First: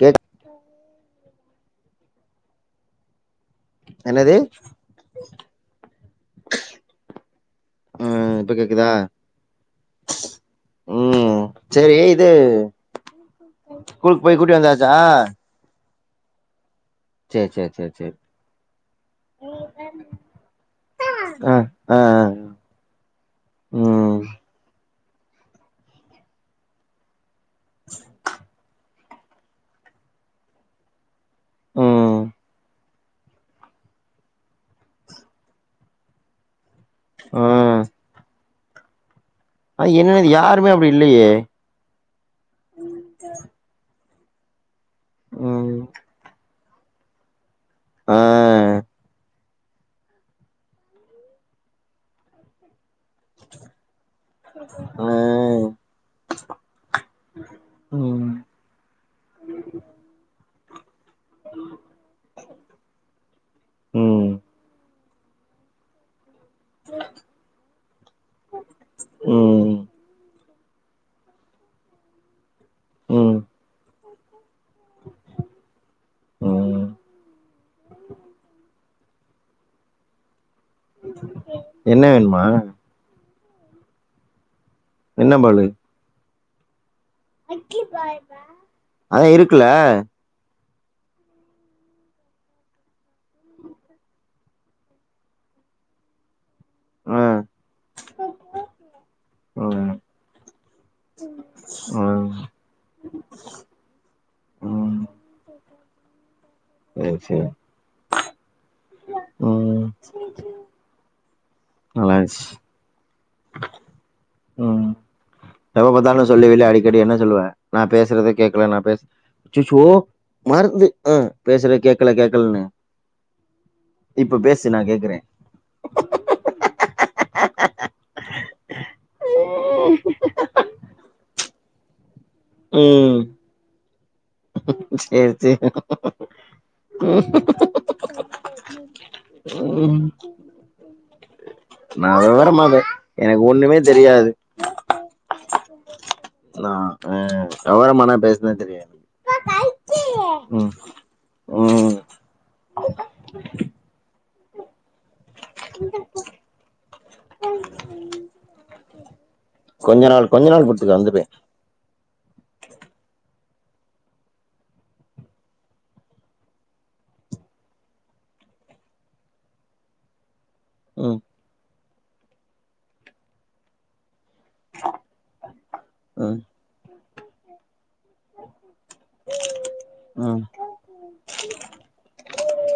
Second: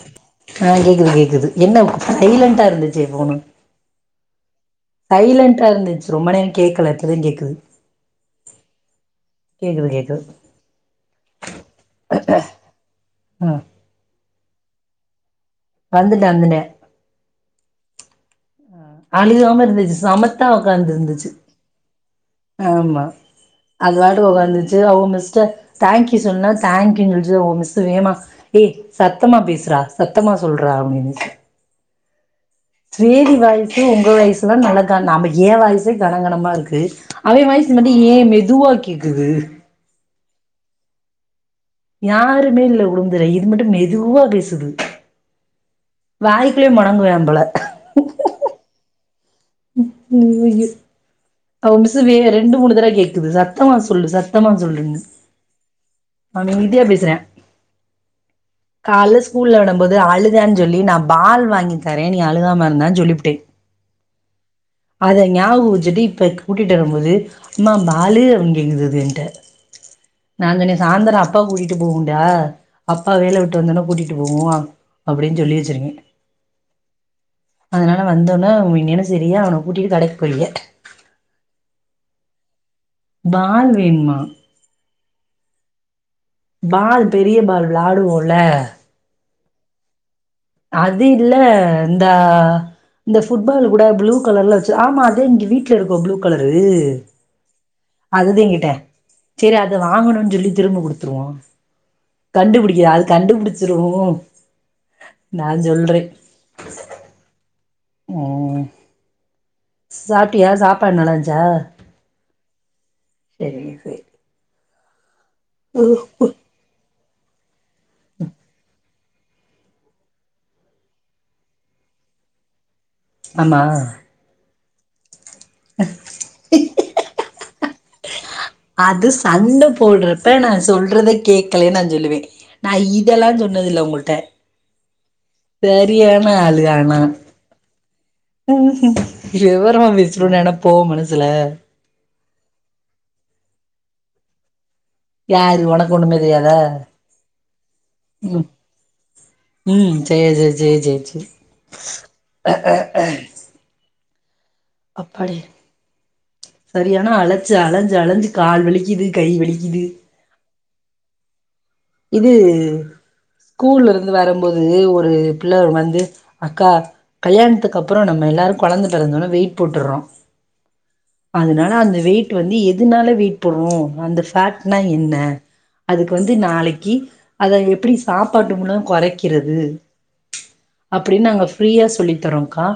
cake ஆ கேக்குது கேக்குது என்ன சைலண்டா இருந்துச்சு ஃபோணு என்னது சைலண்டா இருந்துச்சு ரொம்ப நேரோ கேக்கல இப்பதா கேக்குது ஆ இப்ப கேக்குதா கேக்குது கேக்குது ம் செரி இது ஆ கூல் போய் கூட்டி வந்தாச்சா வந்துட்ட வந்துட்ட செர் செர் செர் செர் அழுகாம இருந்துச்சு சமத்தா ஒக்காந்து இருந்துச்சு ஆ ஆ ஆ ஆமா அது ம் பாட்டுகு ஒக்காந்துச்சு அவ்க மிஸ்ட தேங்க்யூ சொல்லுனா தேங்க்யூனு சொல் இது இவ மிஸ்சு வேகமா ஏ சத்தமா பேசுறா சத்தமா சொல்ற அப்டினு ம் தேவி வாய்சு உங்க வாய்சுலா நல்லாகா நம்ம எ வாய்சே கனகனமா இருக்கு ஆ அவே வாய்ஸ் த்து மட்டு ஏ மெதுவா கேக்குது அது என்னது யாருமே அப்டி இல்லயே யாருமே இல்ல குடும்பதுல இது மட்டு மெதுவா பேசுது ம் வாய்குல்லே முடங்குவே போல ஆ ஐயோ அவ மிஸ்சு வே ரெண்டு மூணு தடவ கேக்குது சத்தமா சொல்லு சத்தமா சொல்லுன்னு ஆ அமைதியா பேசுறே ம் காள்ல ஸ்கூல்ல விடும்போது ஆளுதேன் சொல்லி நா பால் வாங்கி தரே நீ அழுகாம இருந்தானு சொல்லிபுட்டே ம் அத ஞாபகோ வெச்சிட்டு இப்ப கூட்டிட்டு வரும்போது அம்மா பாலு அப்டினு கேக்குது அது எங்கிட்ட ம் நா சொன்னே சாயந்தரோ அப்பா கூட்டிட்டு போகுன்டா அப்பா ம் வேல விட்டு வந்தோன கூட்டிட்டு போவு அப்டின்னு சொல்லி வெச்சிருக்கே ம் அதனால வந்தோன ஒன்னேன்னு சரியா அவன கூட்டிட்டு கடைக்கு போறிங்க என்ன வேணுமா பால் வேணுமா என்ன பாலு பால் பெரிய பால் விளாடுவோல அதா இருக்குல அது இல்ல இந்த இந்த ஃபுட்பால் கூட ப்ளூ கலர்ல வச்சு ஆமா அதா இங்க வீட்ல இருக்கோ ப்ளூ கலரு ஆ அதுதே கேட்ட சேரி ஆ அத வாங்கனோன்னு சொல்லி திரும்ப குடுத்துருவோ ஆ கண்டுபிடிக்குதா அது கண்டுபிடிச்சிரு ம், சேரி சேரி ம் சாப்ட்டியா சாப்பாடு நல்லா இருந்ச்சா நல்லாருந்ச்சு சேரி சே ம், எப்பப் பாத்தாலு சொல்லுவில அடிக்கடி என்ன சொல்லுவ நா பேசுறதே கேக்கல நா பேச அச்சச்சோ மறந்து ஆ பேசுறத கேக்கல கேக்கலனு ஆமா இப்ப பேசு நா கேக்குறே ஹ ஆ ஆ அது சண்ட போடுறப்ப நா சொல்றத கேக்கலனு நா சொல்லுவே நா ம் இதெல்லா சொன்னது இல்ல உங்கள்ட்ட சேரி சேரி சரியான ஆளு ஆனா விவரமா பேசுறோம்னு நெனப்போ மனசுல நா விவரமா பே எனக்கு ஒண்ணுமே தெரியாது யாரு உனக் நா ஆ வெவரமாலா ம் பேசலா தெரியாது ம் சேரி சேரி சேரி சேரி ம் அ அ அப்பாடி சரியானா அலைச்ச அலஞ்சி அலஞ்சி கால் வலிக்குது கை வலிக்குது கொஞ்ச நாள் கொஞ்ச நாள் பொறுத்துக்க வந்துருவே இது ஸ்கூல்ல இருந்து வரும்போது ஒரு பிள்ள வந்து அக்கா கல்யாணத்துக்கு அப்பறோ நம்ம எல்லாரு கொழந்த பிறந்தோன வெயிட் போட்டுட்றோ ம் அதனால அந்த வெயிட் வந்து எதுனால வெயிட் போடுறோ அந்த டக்னா இல்ல அதுக்கு வந்து ம் நாளைக்கு அத எப்பிடி சாப்பாட்டு முன்ன கொறைக்கிறது ம் அப்டின்னு நாங்க ஃப்ரீயா சொல்லி தரோம்கா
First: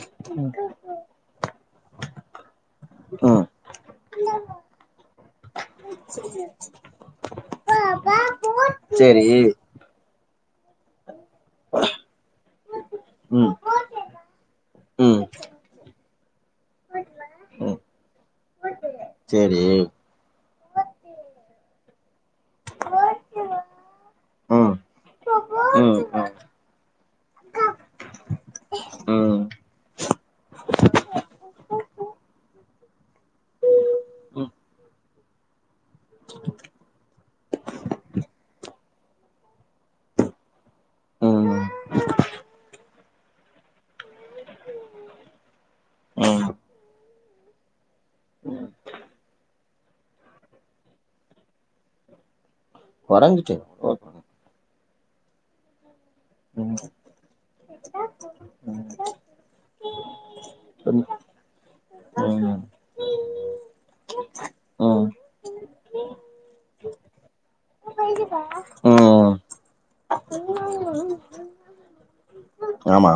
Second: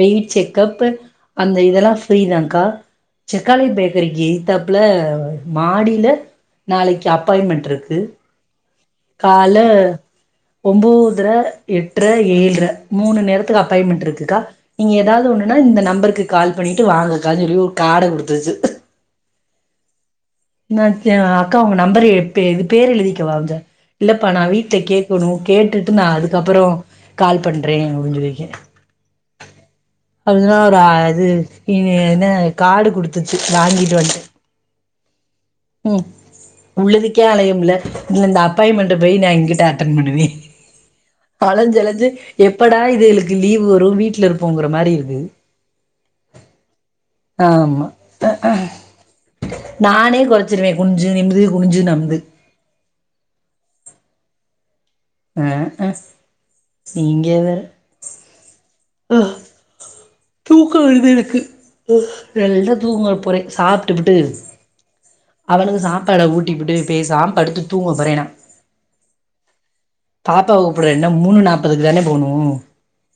வெயிட் செக்கப்பு அந்த இதெல்லா ஃப்ரீதான்கா ம் செக்காளி பேக் தறிக்கு எய்த் தாப்புல மாடியில நாளைக்கு அப்பாயின்மெண்ட் இருக்கு சேரி காலு ஒபோதுர எட்டுற ஏழுர மூணு ம் நேரத்துக்கு அப்பாயின்மெண்ட் இருக்குக்கா நீங்க ம் ஏதாவது ஒன்னுன்னா இந்த நம்பருக்கு கால் பண்ணிட்டு வாங்கக்கா சொல்லி ஒரு காட குடுத்தச்சு செரி நேந்து எங்க அக்கா உங்க நம்பர் எத்து பேர் எழுதி வெக்க வா இல்லப்பா வா வீட்ல கேக்கணு கேட்டுட்டு கொறஞ்சுட்டு நா அதுக்கப்பறோ கால் பண்றே அப்டின் சொல்லிக்கே ம் அப்டின்னா ஒரு அது இனு என்ன காடு குடுத்துச்சு வாங்கிட்டு வந்ட்டே ம் உள்ளதுக்கே அலைய முல்ல இந்த அப்பாயின்மெண்ட் போயி நா எங்கிட்டு அட்டன் பண்ணுவே ம் ம் அலஞ்சி அலஞ்சு எப்படா இது இதுகளுக்கு லீவ் வரு வீட்ல இருப்போங்கிற மாரி இருக்கு ம் ஆமா நானே கொறச்சிருவே குனிஞ்சு நிம்ன்து குனிஞ்சு நிமின்து கொறஞ்சிட்டு கொ ம் நீங்க வேற தூக்க ம் வருது எனக்கு ம் நல்ல தூக்க போறே சாப்ட்டுபுட்டு அவனுக்கு சாப்பாட ஊட்டிட்டு போய் பேசாம படுத்து தூங்க போறேனா ம் பாப்பாவ கூப்புட என்ன மூணு நாப்பதுக்கு தானே போணு ஆமா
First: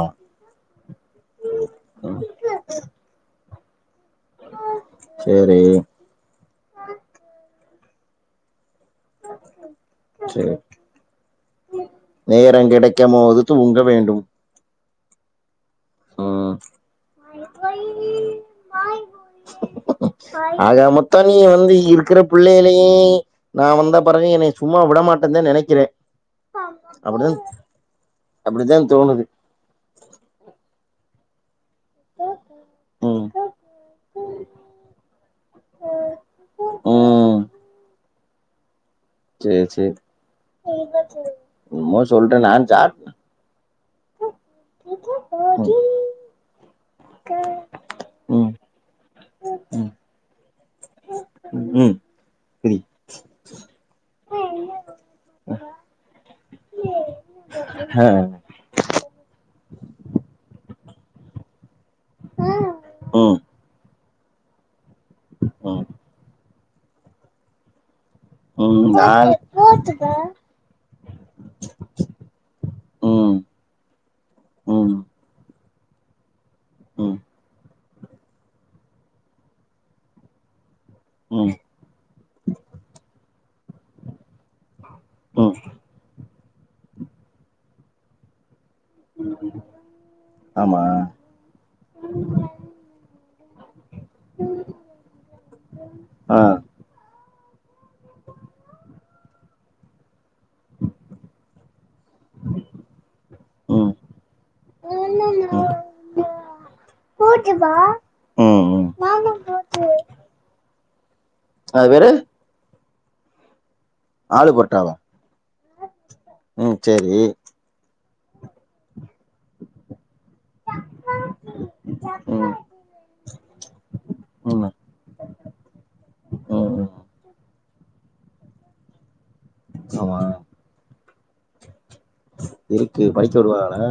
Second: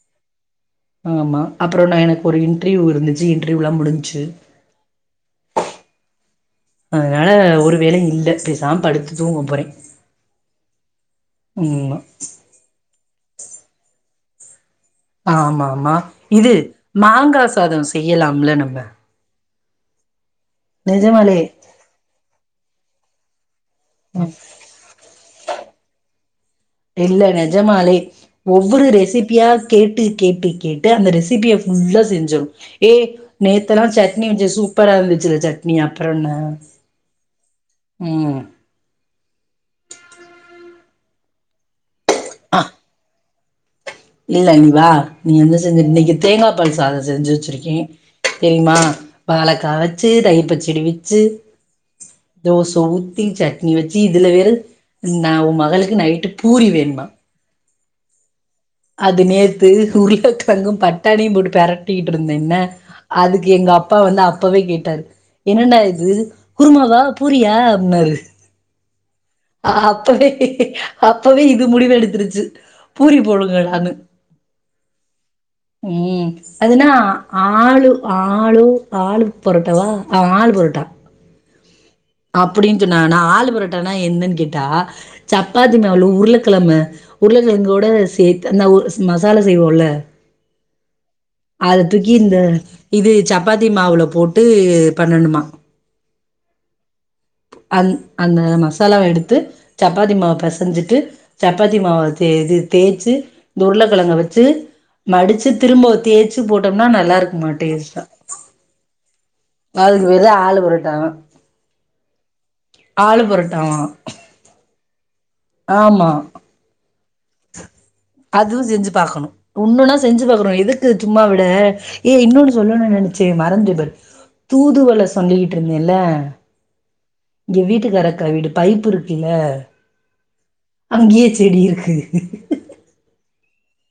ஆமா அப்றோ நா ம் எனக்கு ஒரு இன்டிர்யூ இருந்துச்சு இன்டிர்யூலா முடிஞ்சு சேரி அதனால ஒரு வேலயு இல்ல பேசாம படுத்து தூங்க போறே சேர் ம்மா நேரம் கெடைக்கம் போது தூங்க வேண்டும் ஆமாமா ம் இது மாங்கா சாதம் செய்யலாம்ல நம்ப ஆக மொத்தா நீ நெஜமாலே வந்து இருக்குற புள்ளையிலயே நா வந்தா பெறகு ம் என்னைய சும்மா விடமாட்டன் தா நெனைக்கிறே இல்ல அப்டிதா நெஜமாலே அப்டித்தா ஒவ்வொரு தோணுது ரெசிபியா கேட்டு கேட்டு கேட்டு அந்த ரெசிபிய ஃபுள்ளா செஞ்சம் ஏ ம் நேத்தெலா சட்னி வெச்ச சூப்பரா இருந்துச்சு சட்னி அப்பறனென்ன ம் ம் சேர் சேரி சும்மா சொல்றே நான் சாப்டே இல்ல நீ வா நீ என்ன செஞ்சு இன்னிக்கு தேங்கா பால் சாதம் செஞ்சு வெச்சுருக்கே தெரிமா வாழக்கா ம் வெச்சு தயிர்ப்பச்சடி வெச்சு ம் தோச புரி ஊத்தி சட்னி வெச்சு இதுல வேறு நா உ மகளுக்கு நைட்டு பூரி வேணுமா அ அது நேத்து உருளக்கெழங்கு பட்டாணியும் போட்டு பெரட்டிட்டு இருந்தேன்ன ம் அதுக்கு எங்க அப்பா வந்து அப்பவே கேட்டாரு என்னெடா ம் இது குருமாவா பூரியா அப்டினாரு உம் நாலா அப்பவே அப்பவே இது முடிவெடுத்துருச்சு பூரி போடணு நானு உம் உம் அதுனா ஆளு ஆளு ஆளு பொரோட்டாவா ஆளு பொரட்டா உம் அப்டின்னு சொன்னாங்க நா ஆளு பரோட்டனா என்னன்னு கேட்டா ம் சப்பாத்தி மா உருளக்கிழம உருளக்கிழங்கோட சேத்து அந்த மசாலா செய்வோல ஆமா அத தூக்கி இந்த இது சப்பாத்தி மாவுல போட்டு பண்ணணுமா ஆஹ் அந் அந்த மசாலாவ எடுத்து சப்பாத்தி மாவு பெசஞ்சிட்டு சப்பாத்தி மாவ இது தேச்சு ம் உருளக்கிழங்க வச்சு மடிச்சு திரும்ப தேச்சு போட்டோம்னா நல்லா இருக்குமா டேஸ்ட்டா ம் ம் அதுக்கு பேருதா ஆளு பரோட்டாவா அதுக்கு பேரு ஆளு பொரோட்டாவா ஆளு பொரோட்டாவா ஆமா ம் சேரி அதுவு செஞ்சு பாக்கணு ஒன்னொன்னா செஞ்சு பாக்குறோ எதுக்கு சும்மா விட ஏ ம் ம் இன்னொன்னு சொல்லணு நெனச்சே மறந்துட்டேபாரு ம் தூதுவல சொல்லிக்கிட்டு இருந்தேல்ல ம் இங்க வீட்டுக்கார அக்கா வீடு பைப்பு இருக்குல்ல ஆமா அங்கேயே செடி இருக்கு இருக்கு பறிச்சுடு வருவதான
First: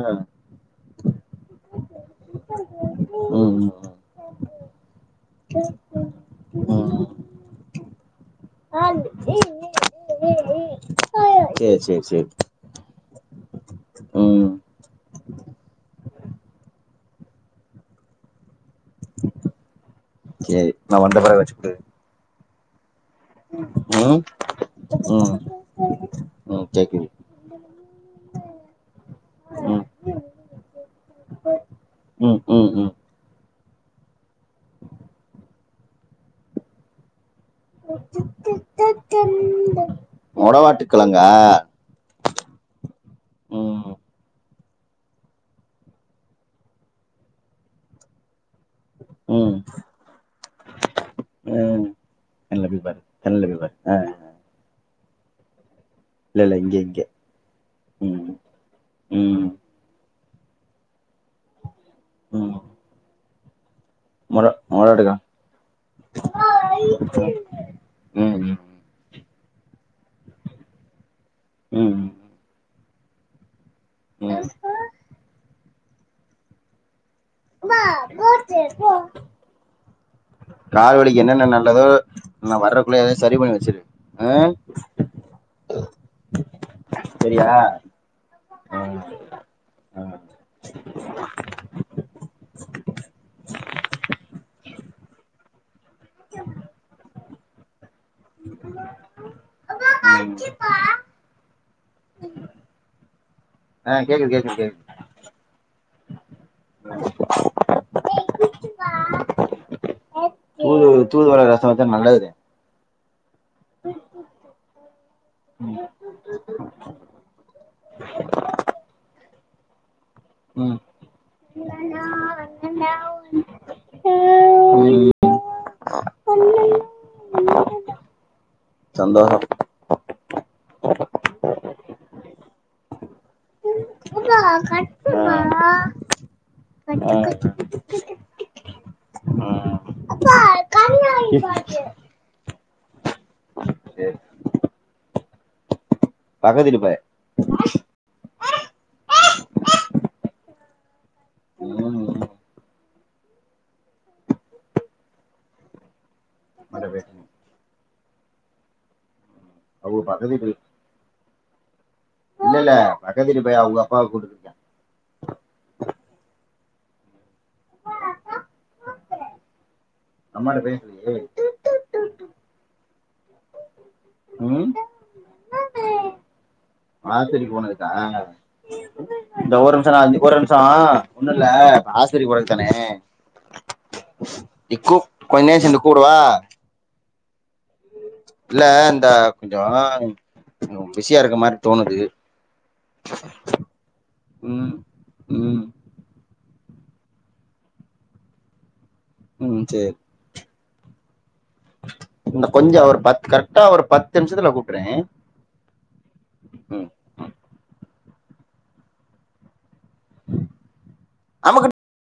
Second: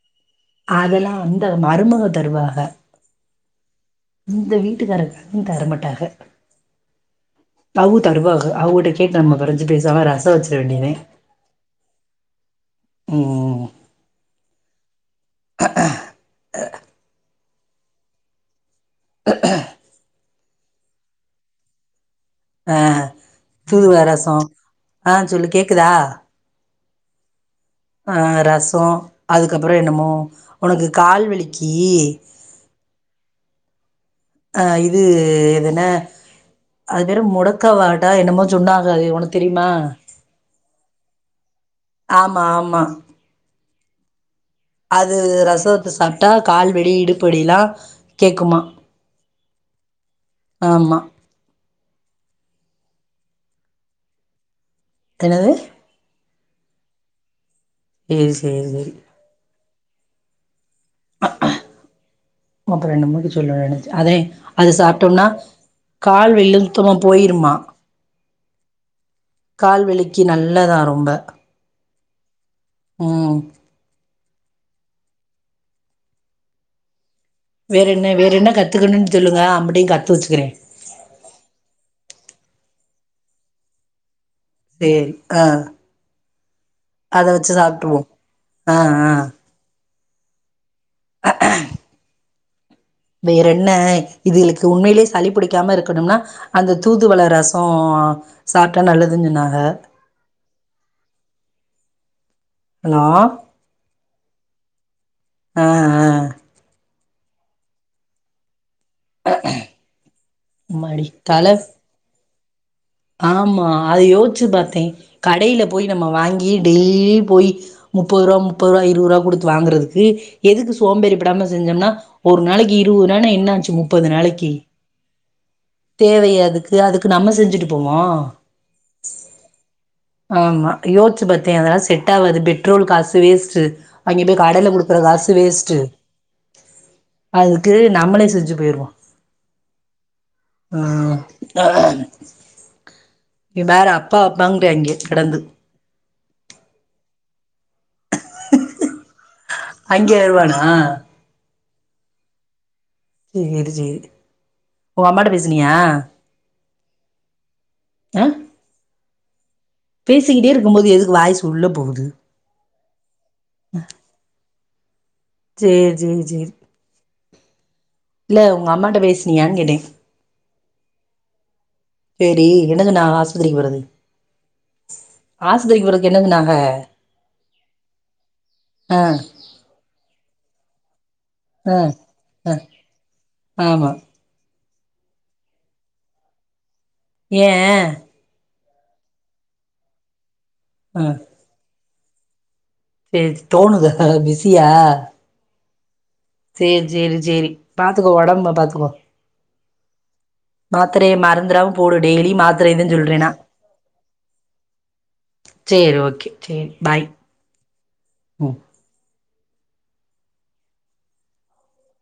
அதெல்லா அந்த மருமக தருவாக ம் ம் ம் இந்த வீட்டுக்காரங்க தரமாட்டாங்க ம் அதுவு தருவாக அவுங்ட்ட கேட்டு நம்ம பரிச்சு பேசாம ரசோ வெச்சிட வேண்டியதே சேர் சேர் சேரி ம் ம் அ ஆ சேரி நா வண்டப்பிறகு வெச்சிகுடு ஆ தூதுவல ம் ரசோ ஆ ம் சொல்லு கேக்குதா ம் கேக்குது அ ரசோ அதுக்கப்றோ ம் என்னமோ உனக்கு கால்வலிக்கீ ம் ம் ம் ஆ இது இது என்ன அது பெரு மூடங் க்க வாடா என்னமோ சொன்னாங்க அது உனக்கு தெரியுமா மொடவாட்டுக்கெழங்கா ஆமா ஆமா ம் அது ரசோத்த சாப்ட்டா கால்வலி இடுப்பு வலிலா கேக்குமா ம் ஆமா ஜன்னல போயி பாரு ஜன்னல போயி பாரு ஆ என்னது இல்ல இல்ல இங்க இங்க ஏ ம் சேரி சேரி ம் ம் அப்புறே ரெண்டு மணிக்கு சொல்லுவா வேணு அதே மொட அது மொடவாட்டுக்கெழங்கு சாப்ட்டோம்னா கால் வலிலா சுத்தமா போயிருமா ம் ம் கால்வலிக்கி நல்லதா ரொம்ப ம் ம் ம் வேற என்ன வேற என்ன கத்துக்கணு சொல்லுங்க அம்புட்டையு கத்து வெச்சுக்குறே கால்வலிக்கு என்னென்ன நல்லதோ நா வர்றக்குள்ள ஏதே சரி பண்ணி வச்சிரு ம் சரி ஆ சரியா அதாச்சு சாப்பிட்டுவோ ஆ ஆ ஆ ஆ ஆ வேற என்ன இதுகளுக்கு உண்மையிலேயே சளி பிடிக்காம இருக்கணும்னா அந்த தூதுவள ரச கோவமா ம் ஹலோ ஆ கேக்குது கேக்குது கேக்குது ஆ ஆ ம் ம் தூது தூதுவளை ரசம் வெச்சா நல்லது ஆமா அதது யோசிச்சு பாத்தே கடையில போயி நம்ம வாங்கி டெய்லியு போயி முப்பது ரூபா முப்பது ரூபா இருபது ரூபா கொடுத்து வாங்குறதுக்கு எதுக்கு ம் சோம்பேறி படாம செஞ்சோம்னா ஒரு நாளைக்கு இருபது ரூபானா என்ன ஆச்சு முப்பது நாளைக்கு ம் தேவையா அதுக்கு அதுக்கு நம்ம செஞ்சுட்டு போவோ சந்தோசம் ஆமா யோசிச்சு பாத்தே அத எல்லா செட் ஆவாது பெட்ரோல் காசு வேஸ்டு அங்கே போயி கடையில கொடுக்குற காசு வேஸ்ட்டு அதுக்கு நம்மளே செஞ்சு போயிடுவோ ம் இது வேற அப்பா அப்பாங்கிறாங்க கிடந்து பக்கத்து வீட்டு பையன் அங்கய வருவானா ம் சேரி சேரி ஊ அம்மாட பேசுனியா வரவே அ அவங்க பக்கத்து பேசிக்கிட்டே இருக்கும்போது எதுக்கு வாய்சு உள்ள போகுது இல்லல்ல பக்கத்து வீட்டு பைய அவுங்க அப்பாவ கூட் சேர் சேரி சேரி ஆ இல்ல உங்க அம்மாட்ட பேசுனியனு கேட்டே அம்மாட்ட பேசுலியே சேரி என்ன சொன்னாக ஆஸ்பத்திரிக்கி போறதுக்கு ம் ஆஸ்பத்திரிக்கி போறதுக்கு என்ன சொன்னாங்க ஆஸ்பத்திரி போனதுக்கா ஆ இந்த ஒரு நிமிஷோ நா இது ஒரு நிமிஷோ ஒண்ணுல்ல ஆ இப்ப ஆஸ்பத்திரிக்கி போரதுக் ஆ தானே ஆமா இக்கு கொஞ்ச நேரோ சென்டு கூப்டவா ஏயே இல்ல இந்த கொஞ்சோ ம் பிசியாருக்க மாரி தோணுது சேர் தோணுதா பிஸியா ம் ம் சேரி சேரி சேரி பாத்துக்கோ ஒடம்ப பாத்துக்கோ ம் சேரி மாத்திரைய மறந்துறாம போடு டெய்லி இந்த மாத்திர கொஞ்சோ இதுன்னு ஒரு பத்து சொல்றேன்னா கரெக்டா ஒரு பத்து நிமிஷத்துல கூப்ட்டுறே சேரி ஓகே சேரி பாய் ம் அம்முக்குட்